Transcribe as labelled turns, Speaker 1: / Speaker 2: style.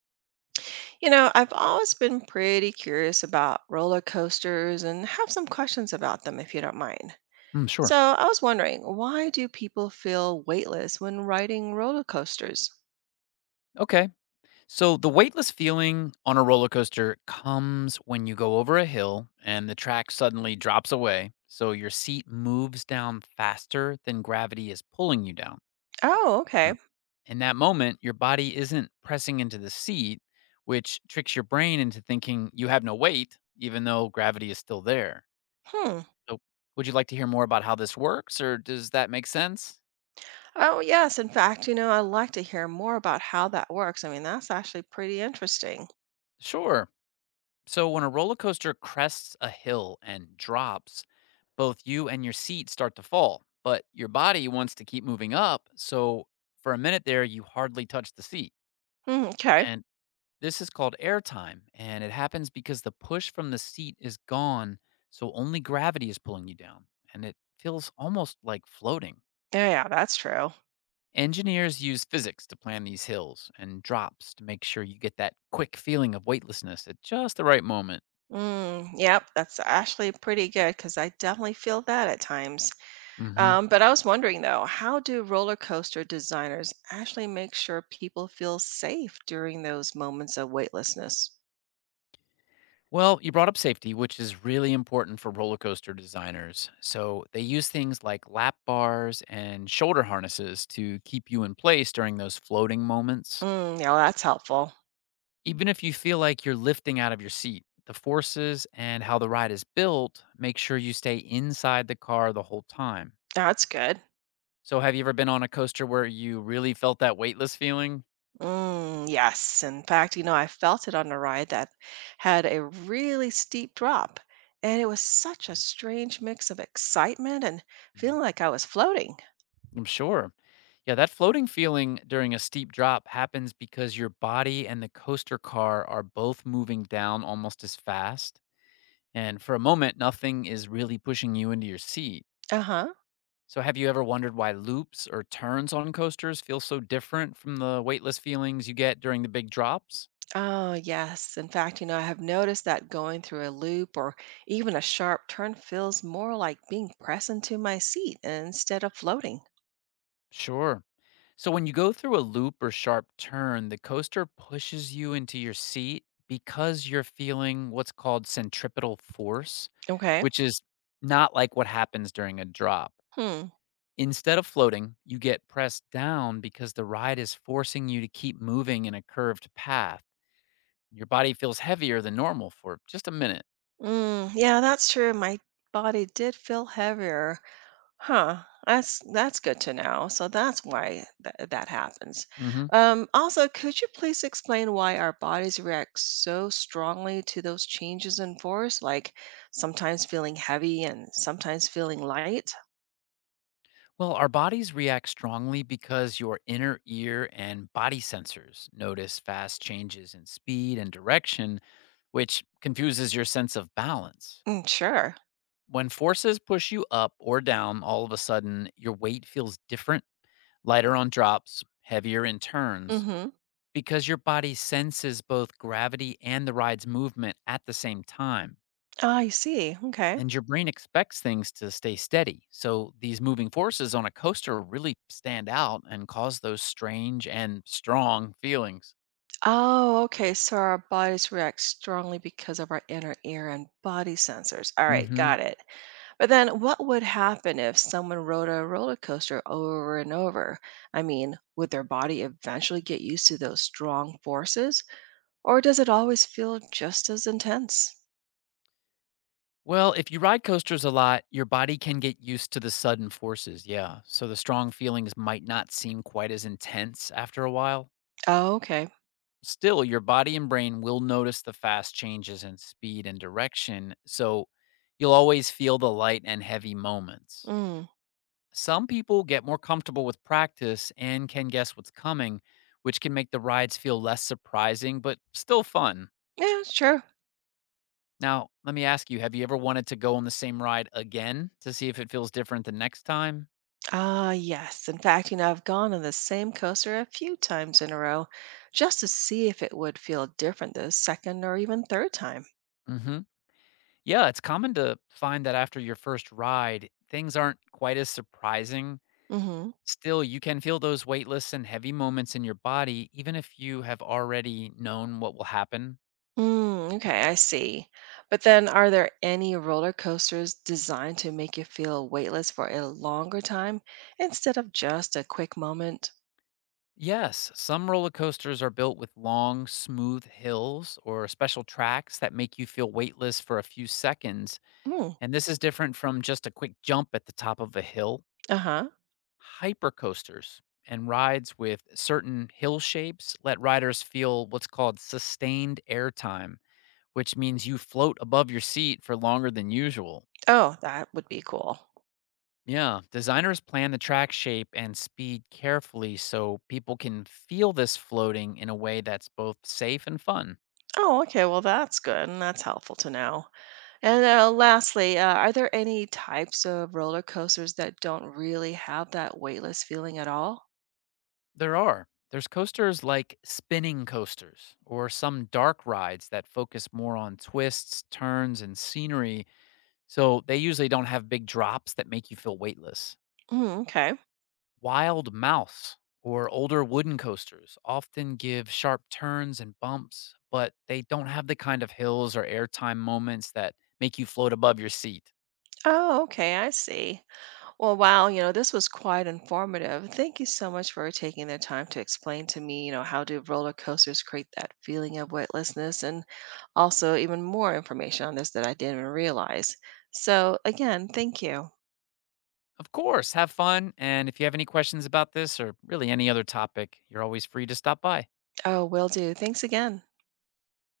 Speaker 1: I've always been pretty curious about roller coasters and have some questions about them if you don't mind.
Speaker 2: Mm, sure.
Speaker 1: So, I was wondering, why do people feel weightless when riding roller coasters?
Speaker 2: Okay. So the weightless feeling on a roller coaster comes when you go over a hill and the track suddenly drops away. So your seat moves down faster than gravity is pulling you down.
Speaker 1: Oh,
Speaker 2: Mm.
Speaker 1: okay.
Speaker 2: In that moment, your body isn't pressing into the seat, which tricks your brain into thinking you have no weight, even though gravity is still there.
Speaker 1: Hmm.
Speaker 2: So, would you like to hear more about how this works, or does that make sense?
Speaker 1: Oh, yes. In fact, I'd like to hear more about how that works. I mean, that's actually pretty interesting.
Speaker 2: Sure. So, when a roller coaster crests a hill and drops, both you and your seat start to fall, but your body wants to keep moving up. So for a minute there, you hardly touch the seat.
Speaker 1: Mm, okay.
Speaker 2: And this is called airtime. And it happens because the push from the seat is gone. So only gravity is pulling you down. And it feels almost like floating.
Speaker 1: Yeah, yeah, that's true.
Speaker 2: Engineers use physics to plan these hills and drops to make sure you get that quick feeling of weightlessness at just the right moment.
Speaker 1: Mm, yep, that's actually pretty good because I definitely feel that at times.
Speaker 2: Hmm.
Speaker 1: But I was wondering though, how do roller coaster designers actually make sure people feel safe during those moments of weightlessness?
Speaker 2: Well, you brought up safety, which is really important for roller coaster designers. So they use things like lap bars and shoulder harnesses to keep you in place during those floating moments.
Speaker 1: Mm, yeah, well, that's helpful.
Speaker 2: Even if you feel like you're lifting out of your seat, the forces and how the ride is built make sure you stay inside the car the whole time.
Speaker 1: That's good.
Speaker 2: So, have you ever been on a coaster where you really felt that weightless feeling?
Speaker 1: Mm, yes. In fact, I felt it on a ride that had a really steep drop, and it was such a strange mix of excitement and feeling like I was floating.
Speaker 2: I'm sure. Yeah, that floating feeling during a steep drop happens because your body and the coaster car are both moving down almost as fast. And for a moment, nothing is really pushing you into your seat.
Speaker 1: Uh huh.
Speaker 2: So, have you ever wondered why loops or turns on coasters feel so different from the weightless feelings you get during the big drops?
Speaker 1: Oh, yes. In fact, I have noticed that going through a loop or even a sharp turn feels more like being pressed into my seat instead of floating.
Speaker 2: Sure. So when you go through a loop or sharp turn, the coaster pushes you into your seat because you're feeling what's called centripetal force,
Speaker 1: Okay.
Speaker 2: which is not like what happens during a drop.
Speaker 1: Hmm.
Speaker 2: Instead of floating, you get pressed down because the ride is forcing you to keep moving in a curved path. Your body feels heavier than normal for just a minute.
Speaker 1: Mm, yeah, that's true. My body did feel heavier. Huh. That's good to know. So that's why that happens.
Speaker 2: Mhm.
Speaker 1: Also, could you please explain why our bodies react so strongly to those changes in force, like sometimes feeling heavy and sometimes feeling light?
Speaker 2: Well, our bodies react strongly because your inner ear and body sensors notice fast changes in speed and direction, which confuses your sense of balance.
Speaker 1: Mm, sure.
Speaker 2: When forces push you up or down, all of a sudden, your weight feels different, lighter on drops, heavier in turns,
Speaker 1: Mm-hmm.
Speaker 2: because your body senses both gravity and the ride's movement at the same time.
Speaker 1: Ah, I see. Okay.
Speaker 2: And your brain expects things to stay steady. So these moving forces on a coaster really stand out and cause those strange and strong feelings.
Speaker 1: Oh, okay. So our bodies react strongly because of our inner ear and body sensors. All right, got
Speaker 2: Hmm.
Speaker 1: it. But then what would happen if someone rode a roller coaster over and over? I mean, would their body eventually get used to those strong forces, or does it always feel just as intense?
Speaker 2: Well, if you ride coasters a lot, your body can get used to the sudden forces. Yeah. So the strong feelings might not seem quite as intense after a while.
Speaker 1: Oh, okay.
Speaker 2: Still, your body and brain will notice the fast changes in speed and direction. So you'll always feel the light and heavy moments.
Speaker 1: Mm.
Speaker 2: Some people get more comfortable with practice and can guess what's coming, which can make the rides feel less surprising but still fun.
Speaker 1: Yeah, sure.
Speaker 2: Now, let me ask you, have you ever wanted to go on the same ride again to see if it feels different the next time?
Speaker 1: Ah, yes. In fact, I've gone on the same coaster a few times in a row just to see if it would feel different the second or even third time.
Speaker 2: Hmm. Yeah, it's common to find that after your first ride, things aren't quite as surprising.
Speaker 1: Mm-hmm.
Speaker 2: Still, you can feel those weightless and heavy moments in your body, even if you have already known what will happen.
Speaker 1: Mm, okay, I see. But then, are there any roller coasters designed to make you feel weightless for a longer time instead of just a quick moment?
Speaker 2: Yes, some roller coasters are built with long, smooth hills or special tracks that make you feel weightless for a few seconds.
Speaker 1: Mm,
Speaker 2: And this is different from just a quick jump at the top of a hill.
Speaker 1: uh-huh.
Speaker 2: Hypercoasters and rides with certain hill shapes let riders feel what's called sustained airtime, which means you float above your seat for longer than usual.
Speaker 1: Oh, that would be cool.
Speaker 2: Yeah, designers plan the track shape and speed carefully so people can feel this floating in a way that's both safe and fun.
Speaker 1: Oh, okay. Well, that's good and that's helpful to know. And lastly, are there any types of roller coasters that don't really have that weightless feeling at all?
Speaker 2: There are. There's coasters like spinning coasters or some dark rides that focus more on twists, turns, and scenery, so they usually don't have big drops that make you feel weightless.
Speaker 1: Mm, okay.
Speaker 2: Wild mouths or older wooden coasters often give sharp turns and bumps, but they don't have the kind of hills or airtime moments that make you float above your seat.
Speaker 1: Oh, okay. I see. Well, wow. This was quite informative. Thank you so much for taking the time to explain to me, how do roller coasters create that feeling of weightlessness and also even more information on this that I didn't even realize. So, again, thank you.
Speaker 2: Of course, have fun. And if you have any questions about this or really any other topic, you're always free to stop by.
Speaker 1: Oh, will do. Thanks again.